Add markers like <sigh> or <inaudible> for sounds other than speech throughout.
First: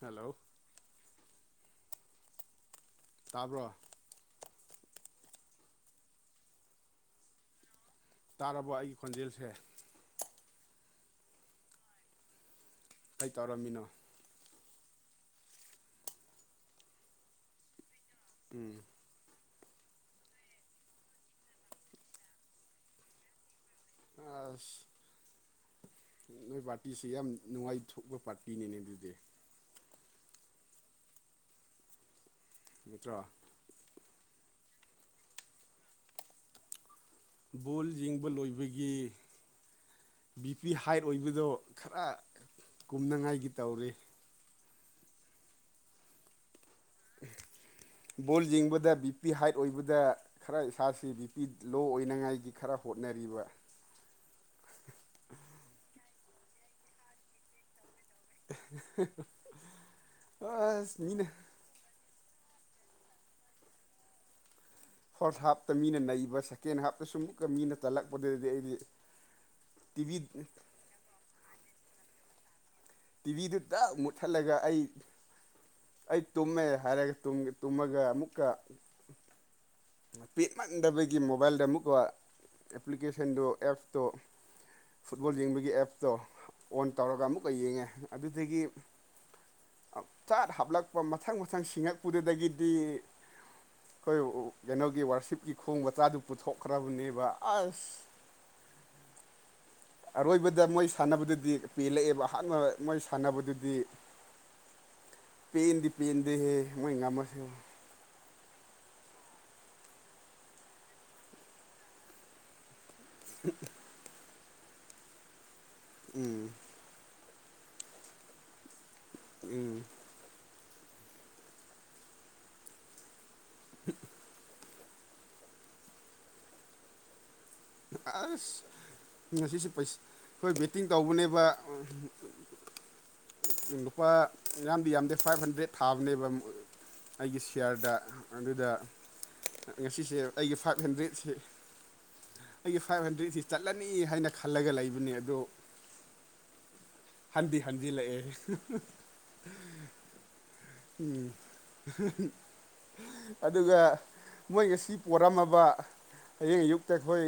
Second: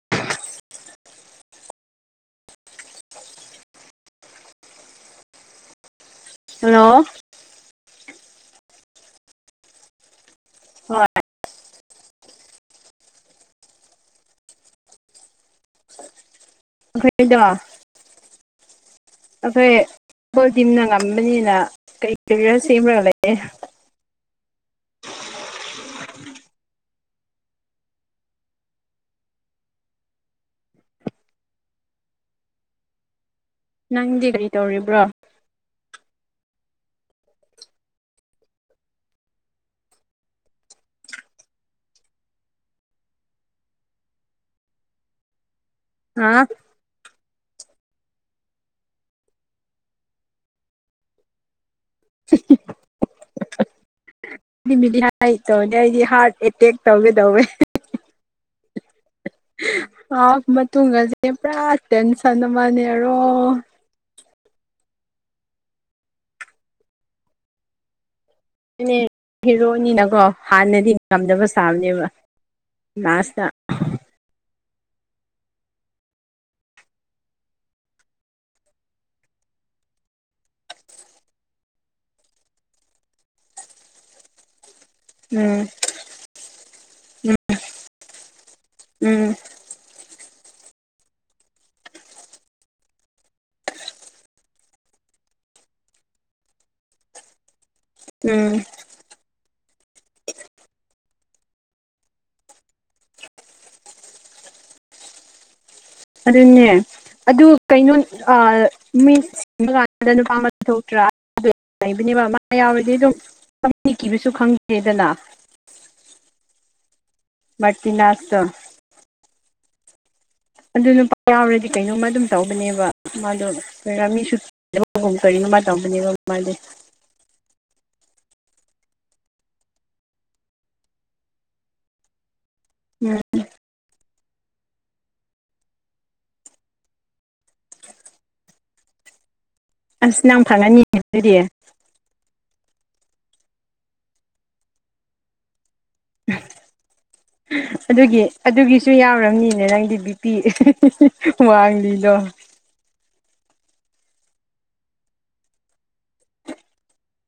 hello ꯇꯥꯕ꯭ꯔꯣ hello ꯇꯥꯔꯕ ꯑꯩꯒꯤ ꯈꯣꯟꯖꯦꯜꯁꯦ ꯍꯣꯏ ꯀ ꯇꯧꯔꯝꯃꯤꯅꯣ ꯑꯩꯈꯣꯏꯗꯣ ꯎꯝ ꯑꯩꯈꯣꯏ ꯐꯨꯠꯕꯣꯜ ꯇꯤꯝꯅ ꯉꯝꯕꯅꯤꯅ ꯀꯩ ꯀꯦꯔꯤꯌꯔ ꯁꯦꯝꯕꯒ ꯂꯩꯌꯦ ꯑꯁ ꯅꯣꯏ ꯄꯥꯔꯇꯤꯁꯤ ꯌꯥꯝ ꯅꯨꯡꯉꯥꯏꯊꯣꯛꯄ ꯄꯥꯔꯇꯤꯅꯤꯅꯦ ꯑꯗꯨꯗꯤ ꯅꯠꯇ꯭ꯔꯣ ꯅꯪꯗꯤ ꯀꯔꯤ ꯇꯧꯔꯤꯕ꯭ꯔꯣ ꯕꯣꯜ ꯌꯦꯡꯕ ꯂꯣꯏꯕꯒꯤ ꯕꯤ ꯄꯤ ꯍꯥꯏꯠ ꯑꯣꯏꯕꯗꯣ ꯈꯔ ꯀꯨꯝꯅꯉꯥꯏꯒꯤ ꯇꯧꯔꯦ ꯍꯥ ꯕꯣꯜ ꯌꯦꯡꯕꯗ ꯕꯤ ꯄꯤ ꯍꯥꯏꯠ ꯑꯣꯏꯕꯗ ꯈꯔ ꯏꯁꯁꯤ ꯕꯤ ꯄꯤ ꯂꯣ ꯑꯣꯏ ꯊꯅꯉꯥꯏꯒꯤ ꯈꯔ ꯍꯣꯠꯅꯔꯤꯕ ꯗꯤ ꯃꯤꯗꯤ ꯍꯥꯏ ꯇꯧꯅꯦ ꯑꯩꯗꯤ ꯍꯥꯔꯠ ꯑꯦꯇꯦꯛ ꯇꯧꯒꯦꯗꯧꯋꯦ ꯍꯥ ꯑꯁ ꯃꯤꯅ ꯃꯇꯨꯡꯒꯁꯦ ꯄꯨꯔꯥ ꯇꯦꯟꯁꯟ ꯑꯃꯅꯦꯔꯣ ꯐꯥꯔꯠ ꯍꯥꯞꯇ ꯃꯤꯅ ꯅꯩꯕ ꯁꯦꯀꯦꯟ ꯍꯥꯞꯇꯁꯨ ꯑꯃꯨꯛꯀ ꯃꯤꯅ ꯇꯜꯂꯛꯄꯗꯨꯗꯤ ꯑꯩ ꯅꯦ ꯍꯦꯔꯣꯏꯅꯤꯅꯀꯣ ꯍꯥꯟꯅꯗꯤ ꯉꯝꯗꯕ ꯁꯥꯕꯅꯦꯕ ꯂꯥꯁꯇ ꯇꯤꯕꯤꯤꯗꯨꯠꯇ ꯃꯊꯠꯂꯒ ꯑꯩ ꯑꯩ ꯇꯨꯝꯃꯦ ꯍꯥꯏꯔꯒ ꯇꯨꯝꯃꯒ ꯑꯃꯨꯛꯀ ꯄꯦꯠꯃꯟꯗꯕꯒꯤ ꯃꯣꯕꯥꯏꯜꯗ ꯑꯃꯨꯛꯀ ꯑꯦꯄ꯭ꯂꯤꯀꯦꯁꯟꯗꯨꯣ ꯑꯦꯞꯇꯣ ꯐꯨꯠꯕꯣꯜ ꯎꯝ ꯌꯦꯡꯕꯒꯤ ꯑꯦꯞꯇꯣ ꯑꯣꯟ ꯇꯧꯔꯒ ꯑꯃꯨꯛꯀ ꯌꯦꯡꯉꯦ ꯑꯗꯨꯗꯒꯤ ꯎꯝ ꯆꯥꯠ ꯍꯥꯞꯂꯛꯄ ꯃꯊꯪ ꯃꯊꯪ ꯁꯤꯡꯉꯛꯄꯗꯨꯗꯒꯤꯗꯤ ꯑꯩꯈꯣꯏ ꯀꯩꯅꯣꯒꯤ ꯋꯥꯔꯁꯤꯞꯀꯤ ꯈꯣꯡ ꯃꯆꯥꯗꯨ ꯄꯨꯊꯣꯛꯈ꯭ꯔꯕꯅꯦꯕ ꯑꯁ ꯎꯝ <inaudible> ꯑꯔꯣꯏꯕꯗ ꯃꯣꯏ ꯁꯥꯟꯅꯕꯗꯨꯗꯤ ꯄꯦꯜꯂꯛꯑꯦꯕ ꯑꯍꯥꯟꯕ ꯃꯣꯏ ꯁꯥꯟꯅꯕꯗꯨꯗꯤ ꯄꯟꯗꯤ ꯑꯗꯨꯅꯦ ꯑꯗꯨ ꯀꯩꯅꯣ ꯃꯤꯁ ꯁꯤꯕ ꯀꯥꯟꯁꯤꯗ ꯅꯨꯄꯥ ꯑꯃ ꯊꯣꯛꯇ꯭ꯔꯥ ꯂꯩꯕꯅꯦꯕ ꯃꯥ ꯌꯥꯎꯔꯗꯤ ꯑꯗꯨꯝ ꯍ ꯆꯪꯅꯤ ꯀꯤꯈꯤꯕꯁꯨ ꯈꯪꯗꯦꯗꯅ ꯎꯝ ꯃꯇꯤ ꯅꯅꯥꯁꯇ ꯎꯝ ꯑꯗꯨ ꯅꯨꯄꯥ ꯌꯥꯎꯔꯗꯤ ꯀꯩꯅꯣꯝꯃ ꯑꯗꯨꯝ ꯇꯧꯕꯅꯦꯕ ꯃꯥꯗꯣꯣꯏ ꯔꯥꯃꯤꯁꯨ ꯕꯒꯨꯝ ꯀꯔꯤꯅꯣ ꯃꯥ ꯇꯧꯕꯅꯦꯕ ꯃꯥꯗꯤ ꯑꯁ ꯉꯁꯤꯁꯦ ꯑꯩꯈꯣꯏ ꯕꯦꯠꯇꯤꯡ ꯇꯧꯕꯅꯦꯕ ꯎꯝ ꯂꯨꯄꯥ ꯑꯌꯥꯝꯗꯤ ꯌꯥꯝꯗꯦ ꯐꯥꯏꯚ ꯍꯟꯗ꯭ꯔꯦꯠ ꯊꯥꯕꯅꯦꯕ ꯑꯩꯒꯤ ꯁꯤꯌꯥꯔꯗ ꯑꯗꯨꯗ ꯉꯁꯤꯁꯦ ꯑꯁ ꯅꯪ ꯑꯩꯒꯤ ꯐꯥꯏꯚ ꯐꯪꯉꯅꯤꯅꯦ ꯍꯟꯗ꯭ꯔꯦꯠꯁꯦ ꯑꯗꯨꯗꯤ ꯑꯩꯒꯤ ꯐꯥꯏꯚ ꯍꯟꯗ꯭ꯔꯦꯠꯁꯤ ꯆꯠꯂꯅꯤ ꯍꯥꯏꯅ ꯈꯜꯂꯒ ꯂꯩꯕꯅꯦ ꯑꯗꯣ ꯍꯟꯗꯤ ꯍꯟꯖꯤꯂꯛꯑꯦ ꯑꯗꯨꯒꯤ ꯑꯗꯨꯒꯤꯁꯨ ꯌꯥꯎꯔꯝꯅꯤꯅꯦ ꯅꯪꯗꯤ ꯕꯤ ꯄꯤ ꯎꯝ ꯋꯥꯡꯂꯤꯗꯣ ꯑꯗꯨꯒ ꯃꯣꯏ ꯉꯁꯤ ꯄꯣꯔꯝꯃꯕ ꯍꯌꯦꯡ ꯑꯌꯨꯛ ꯇ ꯈꯣꯏ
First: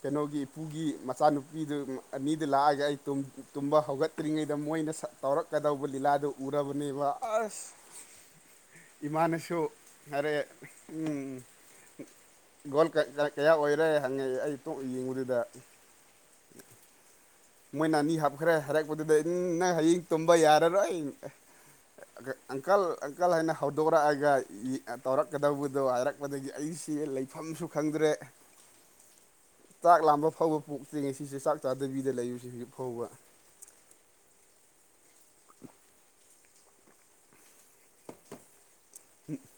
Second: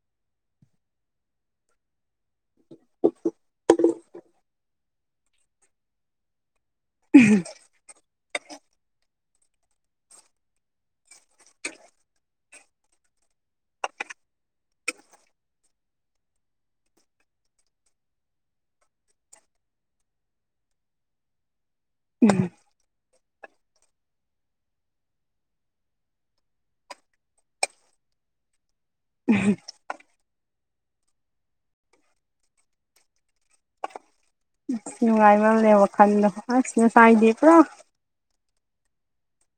ꯀꯩꯅꯣꯒꯤ ꯄꯨꯒꯤ ꯃꯆꯥꯅꯨꯄꯤꯗꯨ ꯑꯅꯤꯗꯨ ꯂꯥꯛꯑꯒ ꯑꯩ ꯇꯨꯝ ꯇꯨꯝꯕ ꯍꯧꯒꯠꯇ꯭ꯔꯤꯉꯩꯗ ꯃꯣꯏꯅ ꯁꯥ ꯇꯧꯔꯛꯀꯗꯧꯕ ꯂꯤꯂꯥꯗꯨ ꯎꯔꯕꯅꯤꯕ ꯑꯁ ꯏꯃꯥꯅꯁꯨ ꯍꯥꯏꯔꯦ ꯎꯝ ꯒꯣꯜ ꯀꯠꯇꯔ ꯀꯌꯥ ꯑꯣꯏꯔꯦ ꯍꯪꯉꯛꯑꯦ ꯑꯩ ꯇꯣꯛ ꯌꯦꯡꯉꯨꯗꯨꯗ ꯃꯣꯏꯅ ꯑꯅꯤ ꯍꯥꯞꯈ꯭ꯔꯦ ꯍꯥꯏꯔꯛꯄꯗꯨꯗꯩ ꯎꯝ ꯅꯪ ꯍꯌꯤꯡ ꯇꯨꯝꯕ ꯌꯥꯔꯔꯣꯏ ꯑ ꯀꯩ ꯑꯪꯀꯜ ꯑꯪꯀꯜ ꯍꯥꯏꯅ ꯍꯧꯗꯣꯔꯛꯑꯒ ꯏ ꯇꯧꯔꯛꯀꯗꯧꯕꯗꯣ ꯍꯥꯏꯔꯛꯄꯗꯒꯤ ꯑꯩꯁꯤ ꯂꯩ ꯐꯝꯁꯨ ꯈꯪꯗ꯭ꯔꯦ ꯎꯝ ꯆꯥꯛ ꯂꯥꯝꯕ ꯐꯥꯎꯕ ꯄꯣꯛꯇꯔꯤ ꯉꯁꯤꯁꯦ ꯆꯥꯛ ꯆꯥꯗꯕꯤꯗ ꯂꯩꯌꯨꯁꯤ ꯍꯧꯖꯤꯛ ꯐꯥꯎꯕ ꯎꯝ ꯅꯨꯡꯉꯥꯏꯃꯜꯂꯦ ꯋꯥꯈꯜꯗꯣ ꯑꯁ ꯉꯁꯥꯏꯗꯤ ꯄꯨꯔꯥ <unintelligible>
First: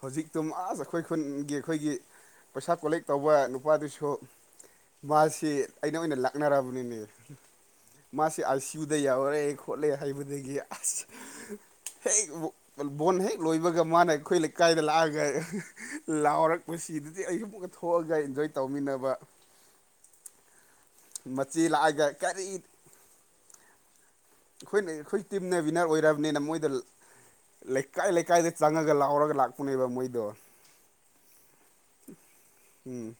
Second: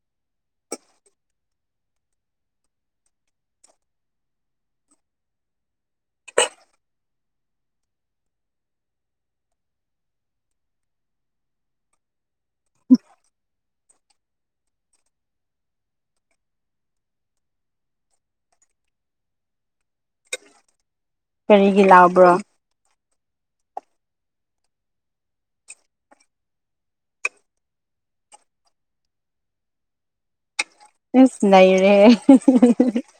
ꯍꯧꯖꯤꯛꯇꯨ ꯑꯁ ꯑꯩꯈꯣꯏ ꯈꯨꯟꯒꯤ ꯑꯩꯈꯣꯏꯒꯤ ꯄꯩꯁꯥ ꯀꯣꯂꯦꯛ ꯇꯧꯕ ꯅꯨꯄꯥꯗꯨꯁꯨ ꯃꯥꯁꯤ ꯑꯩꯅ ꯑꯣꯏꯅ ꯂꯥꯛꯅꯔꯕꯅꯤꯃꯤ ꯃꯥꯁꯤ ꯑꯥꯏ ꯁꯤꯌꯨ ꯌꯥꯎꯔꯦ ꯈꯣꯠꯂꯦ ꯍꯥꯏꯕꯗꯒꯤ ꯑꯁ ꯍꯦꯛ ꯕꯣꯟ ꯍꯦꯛ ꯂꯣꯏꯕꯒ ꯃꯥꯅ ꯑꯩꯈꯣꯏ ꯂꯩ ꯀꯥꯏꯗ ꯂꯥꯛꯑꯒ ꯂꯥꯎꯔꯛꯄꯁꯤꯗꯗꯤ ꯑꯩꯁꯨꯨ ꯑꯃꯨꯛꯀ ꯊꯣꯛꯑꯒ ꯏꯟꯖꯣꯏ ꯇꯧꯃꯤꯟꯅꯕ ꯃꯆꯦ ꯀꯔꯤꯒꯤ ꯂꯥꯛꯑꯒ ꯂꯥꯎꯕ꯭ꯔꯣ ꯀꯔꯤ ꯑꯩꯈꯣꯏꯅ ꯑꯩꯈꯣꯏ ꯇꯤꯝꯅ ꯋꯤꯟꯅꯔ ꯑꯣꯏꯔꯕꯅꯤꯅ ꯃꯣꯏꯗ ꯂꯩꯀꯥꯏ ꯂꯩꯀꯥꯏꯗ ꯆꯪꯉꯒ ꯂꯥꯎꯔꯒ ꯂꯥꯛꯄꯅꯦꯕ ꯃꯣꯏꯗꯣ ꯏꯁ ꯅꯩꯔꯦꯍꯦ ꯎꯝ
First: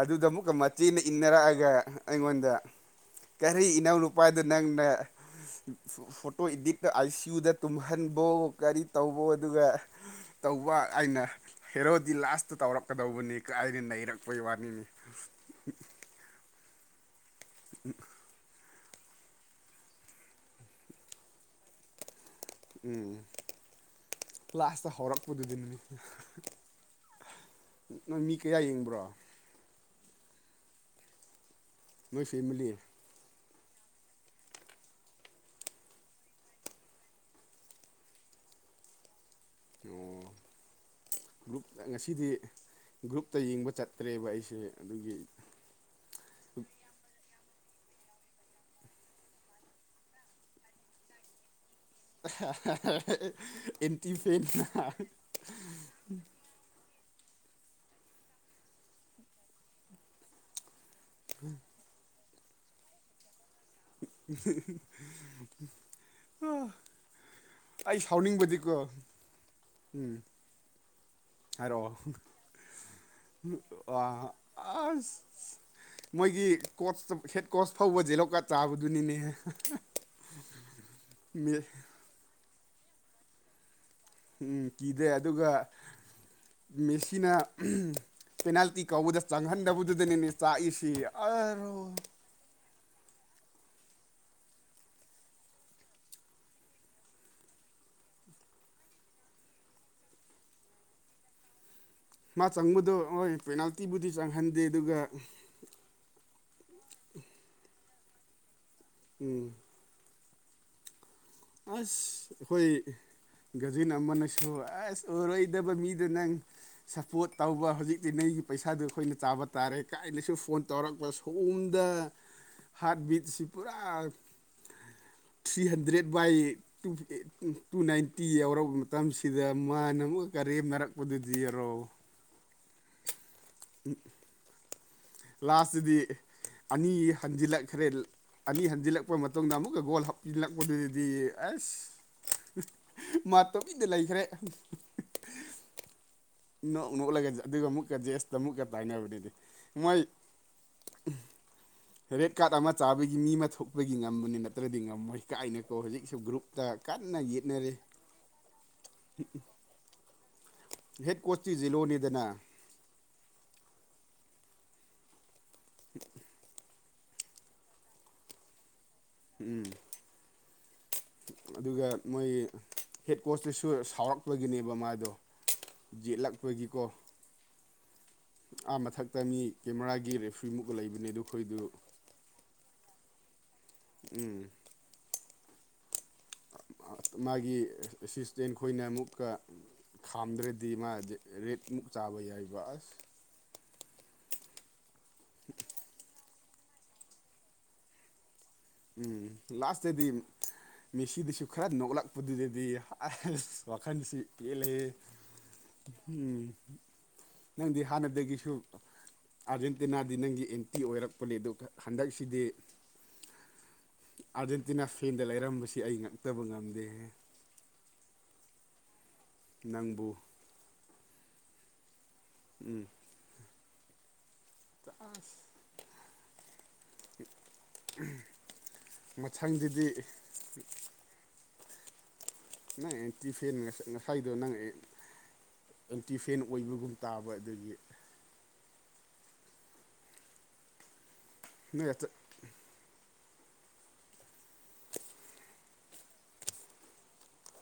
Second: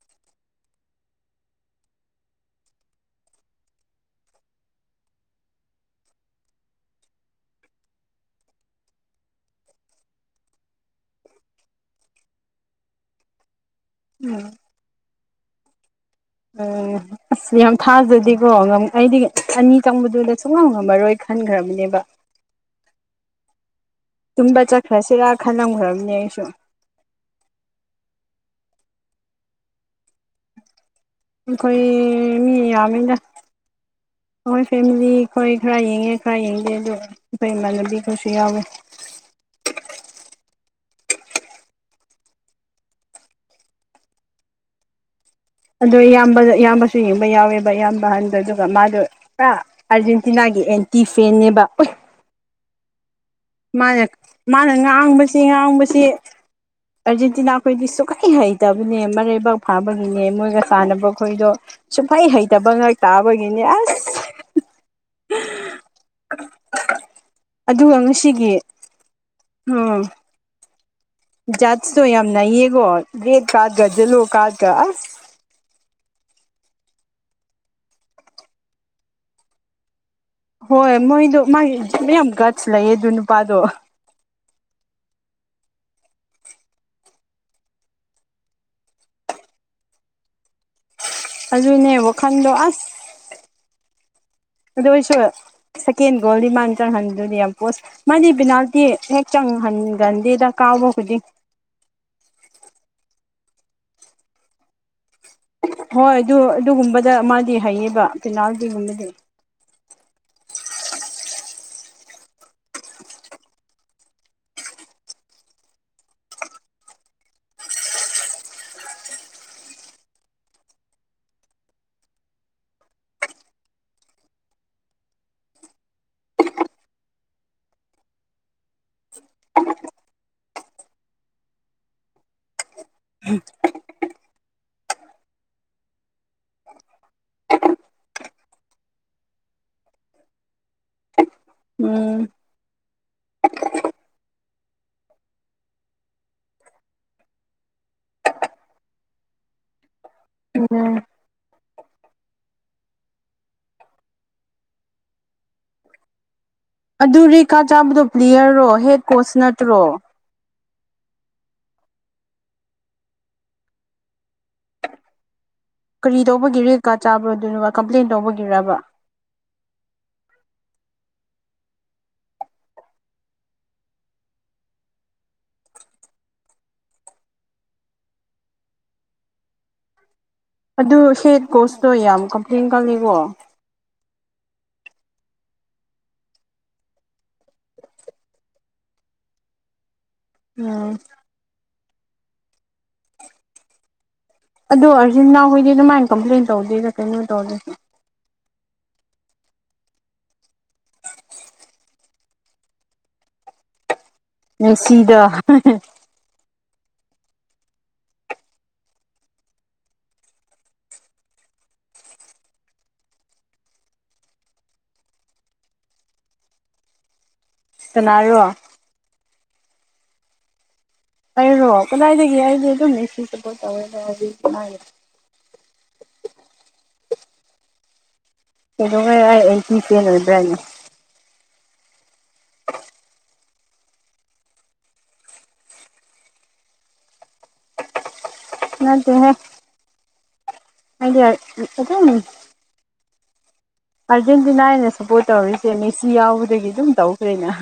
ꯑꯗꯨꯗ ꯑꯃꯨꯛꯀ ꯃꯆꯦꯅ ꯏꯟꯅꯔꯛꯑꯒ ꯑꯩꯉꯣꯟꯗ ꯀꯔꯤ ꯏꯅꯥꯎꯅꯨꯄꯥꯗ ꯅꯪꯅ ꯐꯣꯇꯣ ꯏꯗꯤꯠꯇ ꯑꯥꯏ ꯁꯤ ꯌꯨꯗ ꯇꯨꯝꯍꯟꯕꯣ ꯀꯔꯤ ꯇꯧꯕꯣ ꯑꯗꯨꯒ ꯇꯧꯕ ꯑꯩꯅ ꯍꯦꯔꯣꯗꯤ ꯂꯥꯁꯇ ꯇꯧꯔꯛꯀꯗꯧꯕꯅꯤ ꯀ ꯍꯥꯏꯗꯤ ꯅꯩꯔꯦ ꯎꯝ ꯔꯛꯄꯩ ꯋꯥꯅꯤꯅꯤ ꯑꯣ ꯑꯁ ꯌꯥꯝ ꯊꯥꯖꯗꯤꯀꯣ ꯉꯝ ꯑꯩꯗꯤ ꯑꯅꯤ ꯆꯪꯕꯗꯨꯗ ꯁꯨꯡꯉꯝ ꯉꯝꯃꯔꯣꯏ ꯈꯟꯒ꯭ꯔꯕꯅꯦꯕ ꯎꯝ ꯇꯨꯝꯕ ꯂꯥꯁꯇ ꯆꯠꯈ꯭ꯔꯁꯤꯔꯥ ꯍꯧꯔꯛꯄꯗꯨꯗꯅꯤꯅꯦ ꯈꯜꯂꯝꯈ꯭ꯔꯕꯅꯦ ꯑꯩꯁꯨ ꯅꯣꯏ ꯃꯤ ꯀꯌꯥ ꯌꯦꯡꯕ꯭ꯔꯣ ꯅꯣꯏ ꯑꯩꯈꯣꯏ ꯃꯤ ꯐꯦꯃꯤꯂꯤ ꯌꯥꯝꯃꯤꯗ ꯑꯩꯈꯣꯏꯁꯦ ꯃꯤ ꯑꯩꯈꯣꯏ ꯈꯔ ꯌꯦꯡꯉꯦ ꯈꯔ ꯌꯦꯡꯗꯦ ꯑꯗꯨ ꯑꯩꯈꯣꯏ ꯏꯃꯥꯟꯅꯕꯤ ꯈꯔꯁꯨ ꯌꯥꯎꯋꯦ <unintelligible> ꯒ꯭ꯔꯨꯞꯇ ꯉꯁꯤꯗꯤ ꯒ꯭ꯔꯨꯞꯇ ꯌꯦꯡꯕ ꯆꯠꯇ꯭ꯔꯦꯕ ꯑꯩꯁꯦ ꯑꯗꯨꯒꯤ ꯑꯗꯨ ꯏꯌꯥꯝꯕ ꯏꯌꯥꯝꯕꯁꯨ ꯌꯦꯡꯕ ꯌꯥꯎꯋꯦꯕ ꯏꯌꯥꯝꯕ ꯑꯍꯟꯗ ꯑꯗꯨꯒ ꯃꯥꯗꯣ ꯄꯨꯔꯥ ꯑꯥꯔꯖꯦꯟꯇꯤꯅꯥꯒꯤ ꯑꯦꯟꯇꯤ ꯐꯦꯟꯅꯦꯕ <unintelligible> ꯃꯅꯥ ꯑꯦꯟꯇꯤ ꯐꯦꯟꯅ ꯃꯅꯥ ꯉꯥꯡꯕꯁꯤ ꯉꯥꯡꯕꯁꯤ ꯑꯥꯔꯖꯦꯟꯇꯤꯅꯥꯈꯣꯏꯗꯤ ꯁꯨꯛꯍꯩ ꯍꯩꯇꯕꯅꯦ ꯃꯔꯩꯕꯥꯛ ꯐꯥꯕꯒꯨꯅꯦ ꯃꯣꯏꯒ ꯁꯥꯟꯅꯕ ꯈꯣꯏꯗꯣ ꯁꯨꯡꯍꯩ ꯍꯩꯇꯕ ꯉꯥꯛ ꯇꯥꯕꯒꯤꯅꯤ ꯑꯁ ꯑꯗꯨꯒ <unintelligible> ꯉꯁꯤꯒꯤ ꯕꯤꯡꯕꯗꯤꯀꯣ ꯎꯝ ꯍꯥꯏꯔꯛꯑꯣ ꯖꯥꯠꯁꯇꯣ ꯌꯥꯝ ꯅꯩꯌꯦꯀꯣ ꯔꯦꯠ ꯀꯔꯥꯠꯀ ꯖꯦꯂꯣ ꯀꯔꯥꯠꯀ ꯑꯁ ꯃꯣꯏꯒꯤ ꯀꯣꯆꯇꯣ ꯍꯦꯠ ꯀꯣꯆ ꯐꯥꯎꯕ ꯖꯦꯂꯣ ꯀꯔꯥꯠ ꯆꯥꯕꯗꯨꯅꯤꯅꯦ ꯍꯣꯏ ꯃꯣꯏꯗꯣ ꯃꯥꯒꯤ ꯃꯌꯥꯝ ꯒꯁ ꯂꯩꯌꯦ ꯑꯗꯨ ꯅꯨꯄꯥꯗꯣ ꯎꯝ ꯀꯤꯗꯦ ꯑꯗꯨꯒ ꯃꯦꯁꯤꯅ ꯎꯝ ꯄꯦꯅꯥꯜꯇꯤ ꯀꯥꯎꯕꯗ ꯆꯪꯍꯟꯗꯕꯗꯨꯗꯅꯤꯅꯦ ꯆꯥꯛꯏꯁꯤ ꯑꯗꯨꯅꯦ ꯑꯔꯣ ꯋꯥꯈꯟꯗꯣ ꯑꯁ ꯑꯗꯨꯑꯣꯏꯁꯨ ꯁꯦꯀꯦꯟ ꯒꯣꯜꯗꯤ ꯃꯥꯟꯅ ꯆ꯭ꯔ ꯍꯟꯗꯨꯗꯤ ꯌꯥꯝ ꯄꯣꯁ ꯃꯥꯗꯤ ꯕꯤꯅꯥꯜꯇꯤ ꯍꯦꯛ ꯆꯪꯍꯟꯒꯟꯗꯦꯗ ꯀꯥꯎꯕ ꯈꯨꯗꯤꯡ ꯃꯥ ꯆꯪꯕꯗꯣ ꯍꯣꯏ ꯄꯦꯅꯥꯜꯇꯤꯕꯨꯗꯤ ꯆꯪꯍꯟꯗꯦ ꯑꯗꯨꯒ ꯍꯣꯏ ꯑꯗꯨ ꯑꯗꯨꯒꯨꯝꯕꯗ ꯃꯥꯗꯤ ꯍꯩꯌꯦꯕ ꯄꯦꯅꯥꯜꯇꯤꯒꯨꯝꯕꯗꯤ ꯎꯝ ꯑꯁ ꯑꯩꯈꯣꯏ ꯒꯖꯤꯟ ꯑꯃꯅꯁꯨ ꯑꯁ ꯎꯔꯣꯏꯗꯕ ꯃꯤꯗ ꯅꯪ ꯁꯞꯄꯣꯔꯠ ꯇꯧꯕ ꯍꯧꯖꯤꯛꯇꯤ ꯅꯪꯒꯤ ꯄꯩꯁꯥꯗꯨ ꯑꯩꯈꯣꯏꯅ ꯆꯥꯕ ꯇꯥꯔꯦ ꯀꯥꯏꯅꯁꯨ ꯐꯣꯟ ꯇꯧꯔꯛꯄ ꯁꯑꯣꯣꯝꯗ ꯍꯥꯔꯠ ꯕꯤꯠꯁꯤ ꯄꯨꯔꯥ ꯊ꯭ꯔꯤ ꯍꯟꯗ꯭ꯔꯦꯠ ꯕꯥꯏ ꯨ ꯇꯨ ꯅꯥꯏꯟꯇꯤ ꯌꯥꯎꯔꯛꯄ ꯃꯇꯝꯁꯤꯗ ꯃꯥꯅ ꯑꯃꯨꯛꯀ ꯀꯔꯦꯝꯅꯔꯛꯄꯗꯨꯗꯤ ꯌꯥꯔꯣ ꯎꯝ ꯎꯝ ꯂꯥꯁꯇꯗꯤ ꯑꯅꯤ ꯍꯟꯖꯤꯜꯂꯛꯈ꯭ꯔꯦ ꯑꯅꯤ ꯍꯟꯖꯤꯜꯂꯛꯄ ꯃꯇꯨꯡꯗ ꯑꯃꯨꯛꯀ ꯒꯣꯜ ꯍꯥꯞꯆꯤꯜꯂꯛꯄꯗꯨꯗꯗꯤ ꯑꯁ ꯎꯝ ꯃꯥ ꯇꯣꯕꯤꯗ ꯂꯩꯈ꯭ꯔꯦ ꯅꯣꯛ ꯅꯣꯛꯂꯒ ꯑꯗꯨꯒ ꯑꯃꯨꯛꯀ ꯖꯦꯁꯇ ꯃꯨꯛꯀ ꯇꯥꯏꯅꯕꯅꯤꯗꯤ ꯃꯣꯏ ꯎꯝ ꯔꯦꯠ ꯀꯥꯔꯗ ꯑꯃ ꯆꯥꯕꯒꯤ ꯃꯤ ꯑꯃ ꯊꯣꯛꯄꯒꯤ ꯉꯝꯕꯅꯤ ꯅꯠꯇ꯭ꯔꯗꯤ ꯉꯝꯃꯣꯏ ꯀꯥꯏꯅꯀꯣ ꯍꯧꯖꯤꯛꯁꯨ ꯒ꯭ꯔꯨꯞ ꯑꯗꯨ ꯔꯦꯀꯥ ꯆꯥꯕꯗꯣ ꯄ꯭꯭ꯂꯦꯌꯔꯔꯣ ꯍꯦꯠ ꯀꯣꯆ ꯅꯠꯇ꯭ꯔꯣ ꯍꯦꯠ ꯀꯣꯁꯇꯤ ꯖꯤꯂꯣꯅꯤꯗꯅ ꯀꯔꯤ ꯇꯧꯕꯒꯤꯔꯦꯀꯥ ꯆꯥꯕ꯭ꯔꯣꯗꯨꯅꯣ ꯀꯝꯄ꯭ꯂꯦꯟ ꯇꯧꯕꯒꯤꯔꯕ ꯎꯝ ꯑꯗꯨꯒ ꯃꯣꯏ ꯍꯦꯠ ꯀꯣꯆꯇꯁꯨ ꯁꯥꯎꯔꯛꯄꯒꯤꯅꯦꯕ ꯃꯥꯗꯣ ꯌꯦꯠꯂꯛꯄꯒꯤꯀꯣ ꯑ ꯃꯊꯛꯇ ꯃꯤ ꯀꯦꯃꯦꯔꯥꯒꯤ ꯔꯦꯐ꯭ꯔꯤꯃꯨꯛꯀ ꯑꯗꯨ ꯂꯩꯕꯅꯦ ꯍꯦꯠ ꯑꯩꯈꯣꯏꯗꯨ ꯀꯣꯁꯇꯣ ꯌꯥꯝ ꯀꯝꯄ꯭ꯂꯦꯟ ꯀꯜꯂꯤꯀꯣ ꯎꯝ ꯃꯥꯒꯤ ꯑꯦꯁꯤꯁꯇꯦꯟ ꯈꯣꯏꯅ ꯑꯃꯨꯛꯀ ꯈꯥꯝꯗ꯭ꯔꯗꯤ ꯎꯝ ꯃꯥꯗꯤ ꯔꯦꯠꯃꯨꯛ ꯆꯥꯕ ꯌꯥꯏꯕ ꯑꯁ ꯑꯗꯣ ꯑꯥꯔꯖꯦꯟꯇꯤꯅꯥ ꯍꯣꯏꯗꯤ ꯑꯗꯨꯃꯥꯏꯅ ꯀꯝꯄ꯭ꯂꯦꯟ ꯇꯧꯗꯦꯗ ꯀꯩꯅꯣ ꯇꯧꯔꯦꯁꯤ ꯎꯝ ꯂꯥꯁꯇꯗꯤ ꯃꯦꯁꯤꯗꯨꯁꯨ ꯈꯔ ꯅꯣꯛꯂꯛꯄꯗꯨꯗꯗꯤ ꯋꯥꯈꯜꯁꯤ ꯄꯦꯜꯂꯦꯍꯦ ꯃꯦꯁꯤ ꯗꯣ ꯎꯝ ꯅꯪꯗꯤ ꯍꯥꯟꯅꯗꯒꯤꯁꯨ ꯑꯥꯔꯖꯦꯟꯇꯤꯅꯥꯗꯤ ꯅꯪꯒꯤ ꯑꯦꯟꯇꯤ ꯑꯣꯏꯔꯛꯄꯅꯦ ꯑꯗꯨꯒ ꯍꯟꯗꯛꯁꯤꯗꯤ ꯑꯥꯔꯖꯦꯟꯇꯤꯅꯥ ꯐꯦꯟꯗ ꯂꯩꯔꯝꯕꯁꯤ ꯑꯩ ꯉꯛꯇꯕ ꯉꯝꯗꯦ ꯍꯦ ꯀꯥꯅꯥꯔꯣ ꯅꯪꯕꯨ ꯑꯩꯔꯣ ꯀꯗꯥꯏꯗꯒꯤ ꯑꯩꯗꯤ ꯎꯝ ꯑꯗꯨꯝ ꯁꯄꯣꯔꯠ ꯇꯧꯋꯦꯕꯥ ꯀꯗꯥꯏ ꯗꯒꯤ ꯑ <unintelligible> ꯀꯩꯗꯣꯛꯒꯩ ꯑꯩ ꯑꯦꯟꯇꯤ ꯐꯦꯟ ꯑꯣꯏꯕ꯭ꯔꯥꯅꯦ ꯅꯪ ꯑꯦꯟꯇꯤ ꯐꯦꯟ ꯉꯁ ꯉꯁꯥꯏꯗꯣ ꯅꯪ ꯑꯦꯟꯇꯤ ꯐꯦꯟ ꯑꯣꯏꯕꯒꯨꯝ ꯇꯥꯕ ꯑꯗꯒꯤ ꯅꯠꯇꯦ ꯍꯦ ꯑꯗꯤ ꯅꯣꯏ ꯑꯗꯨꯝ ꯑꯥꯔꯖꯦꯟꯇꯤꯅꯥ ꯑꯩꯅꯥ ꯁꯞꯄꯣꯔꯠ ꯇꯧꯔꯤꯁꯦ ꯃꯦꯁꯤ ꯌꯥꯎꯕꯗꯒꯤ ꯑꯗꯨꯝ ꯇꯧꯈ꯭ꯔꯦꯅ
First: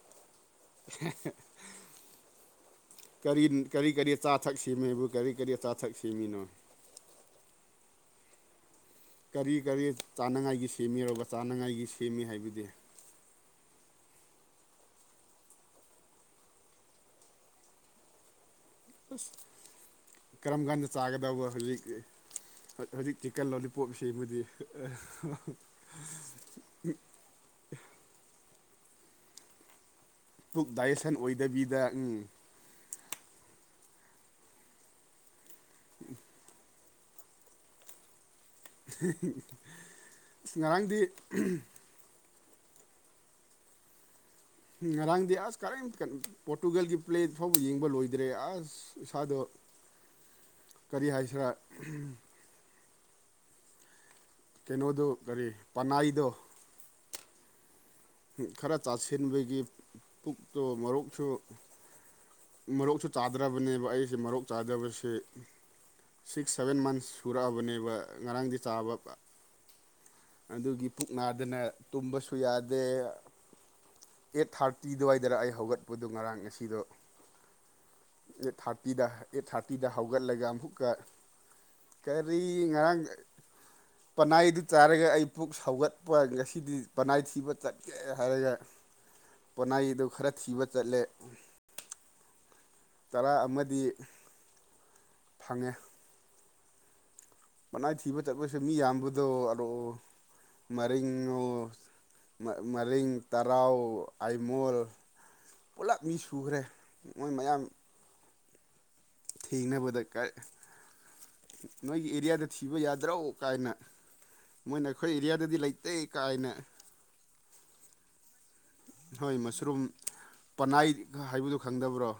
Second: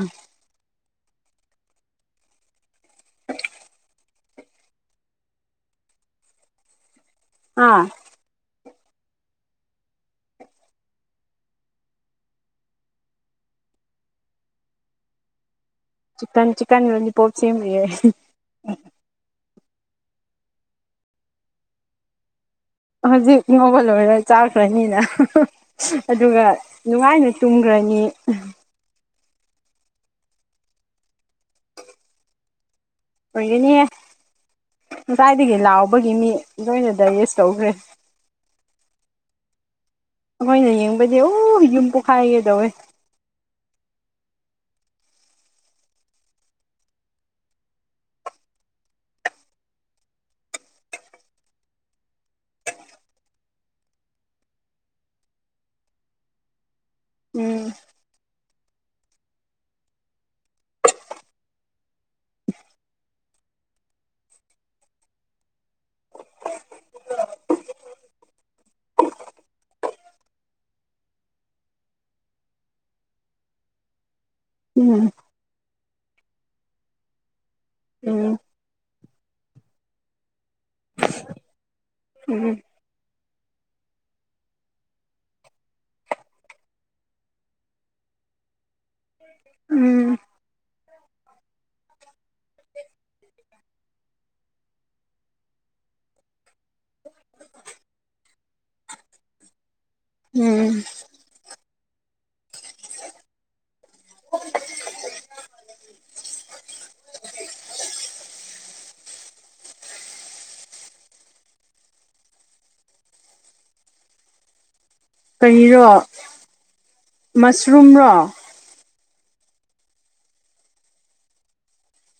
ꯀꯔꯤ ꯀꯔꯤ ꯀꯔꯤ ꯑꯆꯥꯊꯛ ꯁꯤꯃꯦꯕꯨ ꯀꯔꯤ ꯀꯔꯤ ꯑꯆꯥꯊꯛ ꯁꯤꯃꯤꯅꯣ ꯍꯥꯥ ꯀꯔꯤ ꯀꯔꯤ ꯆꯥꯅꯉꯥꯏꯒꯤ ꯁꯦꯝꯃꯤꯔꯔꯕ ꯆꯥꯅꯉꯥꯏꯒꯤ ꯁꯦꯝꯃꯤ ꯍꯥꯏꯕꯗꯤ ꯆꯤꯛꯀꯟ ꯆꯤꯛꯀꯟ ꯂꯣꯂꯤꯄꯣꯞ ꯁꯦꯝꯃꯤ ꯌꯦ ꯎꯁ ꯀꯔꯝ ꯀꯥꯟꯗ ꯆꯥꯒꯗꯕ ꯍꯧꯖꯤꯛ ꯍꯧꯖꯤꯛ ꯆꯤꯛꯀꯟ ꯉꯧꯕ ꯂꯣꯂꯤꯄꯣꯞ ꯂꯣꯏꯔ ꯁꯦꯝꯃꯗꯤ ꯆꯥꯈ꯭ꯔꯅꯤꯅ ꯑꯗꯨꯒ ꯅꯨꯡꯉꯥꯏꯅ ꯇꯨꯝꯒ꯭ꯔꯅꯤ ꯄꯨꯛ ꯗꯥꯏꯌꯦꯁꯟ ꯑꯣꯏꯗꯕꯤꯗ ꯎꯝ ꯑꯣꯏꯌꯦꯅꯦ ꯉꯥꯁꯥꯏꯗꯒꯤ ꯂꯧꯕꯒꯤ ꯃꯤ ꯂꯣꯏꯅ ꯗꯥꯏꯖꯦꯁ ꯇꯧꯈ꯭ꯔꯦ <unintelligible> ꯑꯩꯈꯣꯏꯅ ꯉꯔꯥꯡꯗꯤ ꯌꯦꯡꯕꯗꯤ ꯑꯣ ꯌꯨꯝ ꯄꯣꯛꯈꯥꯏꯒꯦ ꯗꯧꯋꯦ ꯉꯔꯥꯡꯗꯤ ꯑꯁ ꯀꯔꯤꯝꯇ ꯄꯣꯔꯇꯨꯒꯜꯒꯤ ꯄꯦꯜ ꯐꯥꯎꯕ ꯌꯦꯡꯕ ꯂꯣꯏꯗ꯭ꯔꯦ ꯑꯁ ꯏꯁꯥꯗꯣ ꯀꯔꯤ ꯍꯥꯏꯁꯤꯔꯥ ꯀꯩꯅꯣꯗꯣ ꯀꯔꯤ ꯄꯅꯥꯏꯗꯣ ꯎꯝ ꯈꯔ ꯆꯥꯁꯤꯟꯕꯒꯤ ꯄꯨꯛꯇꯣ ꯃꯣꯔꯣꯛꯁꯨ ꯃꯔꯣꯛꯁꯨ ꯆꯥꯗ꯭ꯔꯕꯅꯦꯕ ꯑꯩꯁꯦ ꯃꯔꯣꯛ ꯆꯥꯗꯕꯁꯤ ꯁꯤꯛꯁ ꯁꯚꯦꯟ ꯃꯟꯁ ꯁꯨꯔꯛꯑꯕꯅꯦꯕ ꯉꯔꯥꯡꯗꯤ ꯆꯥꯕ ꯑꯗꯨꯒꯤ ꯄꯨꯛ ꯅꯥꯗꯅ ꯇꯨꯝꯕꯁꯨ ꯌꯥꯗꯦ ꯑꯩꯠ ꯊꯥꯔꯇꯤ ꯎꯝ ꯑꯗꯨꯋꯥꯏꯗꯔꯥ ꯑꯩ ꯍꯧꯒꯠꯄꯗꯨ ꯉꯔꯥꯡ ꯉꯁꯤꯔꯣ ꯎꯝ ꯊꯥꯔꯇꯤꯗ ꯑꯦꯠ ꯊꯥꯔꯇꯤꯗ ꯍꯧꯒꯠꯂꯒ ꯑꯃꯨꯛꯀ ꯀꯔꯤ ꯎꯝ ꯉꯥꯔꯥꯡ ꯄꯅꯥꯏ ꯑꯗꯨ ꯆꯥꯔꯒ ꯑꯩ ꯄꯨꯛ ꯁꯧꯒꯠꯄ ꯉꯁꯤꯗꯤ ꯄꯅꯥꯏ ꯊꯤꯕ ꯆꯠꯈꯤ ꯍꯥꯏꯔꯒ ꯄꯣꯅꯥꯏꯗꯨ ꯎꯝ ꯈꯔ ꯊꯤꯕ ꯆꯠꯂꯦ ꯆꯔꯥ ꯑꯃꯗꯤ ꯐꯪꯉꯦ ꯄꯅꯥꯏ ꯊꯤꯕ ꯆꯠꯄꯁꯦ ꯃꯤ ꯌꯥꯝꯕꯗꯣ ꯑꯗꯣ ꯎꯝ ꯃꯔꯤꯡꯑꯣ ꯃꯔꯤꯡ ꯇꯔꯥꯎ ꯑꯥꯏꯃꯣꯜ ꯄꯨꯂꯞ ꯃꯤ ꯁꯨꯈ꯭ꯔꯦ ꯃꯣꯏ ꯃꯌꯥꯝ ꯊꯦꯡꯅꯕꯗ ꯀ ꯅꯣꯏꯒꯤ ꯑꯦꯔꯤꯌꯥꯗ ꯊꯤꯕ ꯌꯥꯗ꯭ꯔꯣ ꯀꯥꯏꯅ ꯃꯣꯏꯅ ꯑꯩꯈꯣꯏ ꯑꯦꯔꯤꯌꯥꯗꯗꯤ ꯀꯔꯤꯔꯣ ꯂꯩꯇꯦ ꯀꯥꯏꯅ ꯃꯁꯔꯨꯝꯔꯣ ꯍꯣꯏ ꯃꯁꯔꯨꯝ ꯄꯅꯥꯏ ꯍꯥꯏꯕꯗꯣ ꯈꯪꯗꯕ꯭ꯔꯣ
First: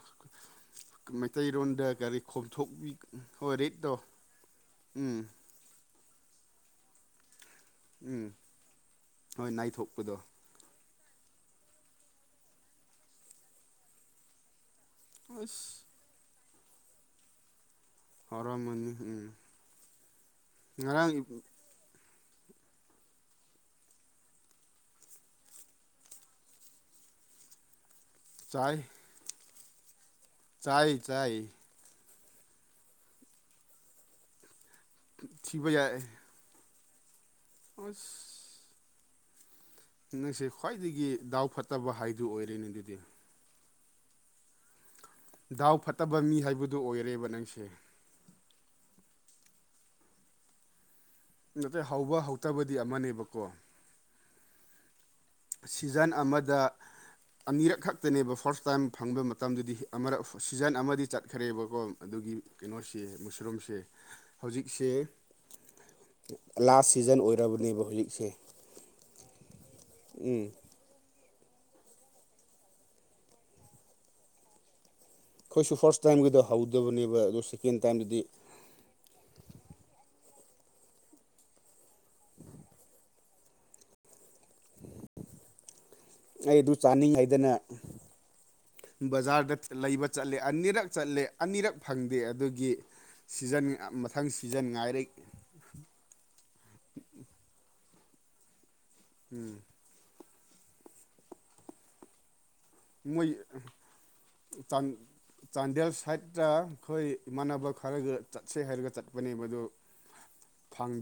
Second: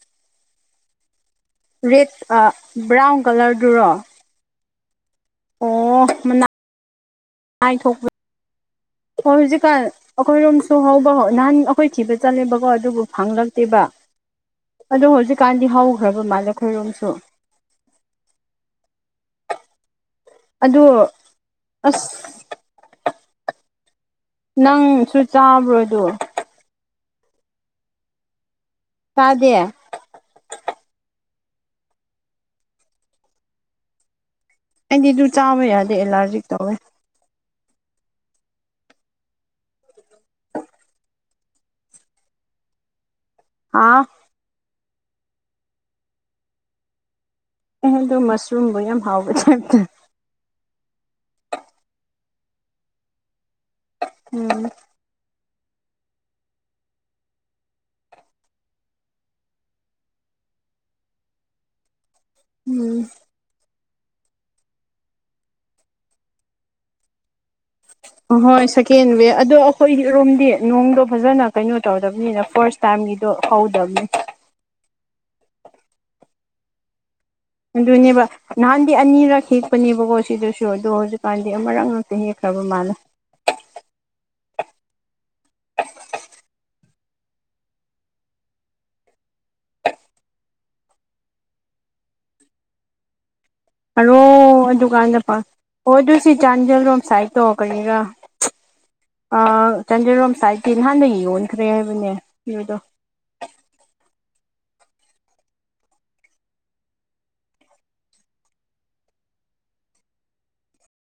ꯃꯩꯇꯩꯔꯣꯟꯗ ꯔꯦꯠ ꯀꯔꯤ ꯑ ꯈꯣꯝꯊꯣꯛꯄꯤ ꯕ꯭ꯔꯥꯎꯟ ꯍꯣꯏ ꯀꯂꯔꯗꯨꯔꯣ ꯔꯦꯠꯇꯣ ꯎꯝ ꯑꯣ ꯃꯅ ꯄ ꯍꯣꯏ ꯎꯝ ꯍꯣꯏ ꯍꯧꯖꯤꯛꯀꯥꯟ ꯅꯥꯏꯊꯣꯛꯄꯗꯣ ꯑꯩꯈꯣꯏꯔꯣꯝꯁꯨ ꯁꯣ ꯍꯥꯎꯕ ꯍꯧ ꯅꯍꯥꯟ ꯑꯩꯈꯣꯏ ꯊꯤꯕ ꯆꯠꯂꯦꯕꯀꯣ ꯑꯗꯨꯕꯨ ꯐꯪꯂꯛꯇꯦꯕ ꯑꯗꯣ ꯑꯁ ꯍꯧꯖꯤꯛꯀꯥꯟꯗꯤ ꯍꯧꯈ꯭ꯔꯕ ꯃꯥꯜꯂꯦꯈꯣꯏꯔꯣꯝꯁꯨ ꯍꯧꯔꯝꯃꯅꯤ ꯎꯝ ꯑꯗꯣ ꯉꯔꯥꯡ ꯑꯁ ꯅꯪꯁꯨ ꯆꯥꯕ꯭ꯔꯣꯗꯣ ꯆꯥꯏ ꯇꯗꯦ ꯆꯥꯏ ꯆꯥꯏ ꯑꯩꯗꯤꯗꯨ ꯆꯥꯕ ꯊꯤꯕ ꯌꯥꯗꯦ ꯑꯦꯂꯔꯖꯤꯛ ꯇꯧꯋꯦ ꯎꯁ ꯅꯪꯁꯦ ꯈ꯭ꯋꯥꯏꯗꯒꯤ ꯗꯥꯎ ꯐꯠꯇꯕ ꯍꯥꯏꯗꯨ ꯑꯣꯏꯔꯦꯅꯦ ꯑꯗꯨꯗꯤ ꯍꯥꯥꯎ ꯗꯥꯎ ꯐꯠꯇꯕ ꯃꯤ ꯍꯥꯏꯕꯗꯨ ꯑꯣꯏꯔꯦꯕ ꯅꯪꯁꯦ ꯗꯣ ꯃꯁꯔꯨꯝꯕꯨ ꯌꯥꯝ ꯍꯥꯎꯕꯩ ꯇꯥꯏꯞ ꯇ ꯅꯠꯇꯦ ꯍꯧꯕ ꯍꯧꯇꯕꯗꯤ ꯑꯃꯅꯦꯕꯀꯣ ꯎꯝ ꯁꯤꯖꯟ ꯑꯃꯗ ꯑꯅꯤꯔꯛ ꯈꯛꯇꯅꯦꯕ ꯐꯥꯔꯁ ꯇꯥꯏꯝ ꯐꯪꯕ ꯃꯇꯝꯗꯨꯗꯤ ꯑꯃꯛ ꯁꯤꯖꯟ ꯑꯃꯗꯤ ꯆꯠꯈ꯭ꯔꯦꯕꯀꯣ ꯑꯗꯨꯒꯤ ꯀꯩꯅꯣꯁꯤ ꯃꯨꯁꯔꯨꯝꯁꯦ ꯍꯧꯖꯤꯛꯁꯦ ꯂꯥꯁ ꯁꯤꯖꯟ ꯑꯣꯏꯔꯕꯅꯦꯕ ꯍꯧꯖꯤꯛꯁꯦ ꯎꯝ ꯍꯣꯏ ꯁꯦꯀꯦꯟ ꯋꯦ ꯑꯗꯣ ꯑꯩꯈꯣꯏꯔꯣꯝꯗꯤ ꯎꯝ ꯅꯣꯡꯗꯣ ꯐꯖꯅ ꯀꯩꯅꯣ ꯇꯧꯗꯕꯅꯤꯅ ꯐꯥꯔꯁ ꯇꯥꯏꯝꯒꯤꯗꯣ ꯍꯧꯗꯕꯅꯤ ꯑꯩꯈꯣꯏꯁꯨ ꯐꯥꯔꯁ ꯇꯥꯏꯝꯒꯗ ꯍꯧꯗꯕꯅꯦꯕ ꯑꯗꯣ ꯁꯦꯀꯦꯟ ꯇꯥꯏꯝꯗꯗꯤ ꯑꯗꯨꯅꯦꯕ ꯅꯍꯥꯟꯗꯤ ꯑꯅꯤꯔꯛ ꯍꯦꯛꯄꯅꯦꯕꯀꯣ ꯁꯤꯗꯁꯨ ꯑꯗꯣ ꯍꯧꯖꯤꯛꯀꯥꯟꯗꯤ ꯑꯃꯨꯔꯛ ꯍ ꯈꯕ ꯃꯥꯅ ꯑꯩ ꯑꯗꯨ ꯆꯥꯅꯤꯡꯉꯥꯏꯗꯅ ꯕꯖꯥꯔꯗ ꯂꯩꯕ ꯆꯠꯂꯦ ꯑꯅꯤꯔꯛ ꯆꯠꯂꯦ ꯑꯅꯤꯔꯛ ꯐꯪꯗꯦ ꯑꯗꯨꯒꯤ ꯁꯤꯖꯟ ꯍꯔꯣ ꯃꯊꯪ ꯁꯤꯖꯟ ꯉꯥꯏꯔꯦ ꯗꯨꯀꯥꯟꯗ ꯄ ꯑꯣ ꯑꯗꯨ ꯁꯤ ꯆꯥꯟꯖꯦꯜꯔꯣꯝ ꯁꯥꯏꯗꯠꯇ ꯀꯅꯤꯔ ꯎꯝ ꯆꯥꯟꯗꯦꯜꯔꯣꯝ ꯁꯥꯏꯠꯇꯤ ꯅꯍꯥꯟꯗꯒꯤ ꯌꯣꯟꯈ꯭ꯔꯦ ꯍꯥꯏꯕꯅꯦ ꯌꯗꯣ ꯃꯣꯏ ꯇꯥꯡ ꯆꯥꯟꯗꯦꯜ ꯁꯥꯏꯠꯇ ꯑꯩꯈꯣꯏ ꯏꯃꯥꯟꯅꯕ ꯈꯔꯒ ꯆꯠꯁꯦ ꯍꯥꯏꯔꯒ ꯆꯠꯄꯅꯦ ꯃꯗꯨ ꯐꯪꯗ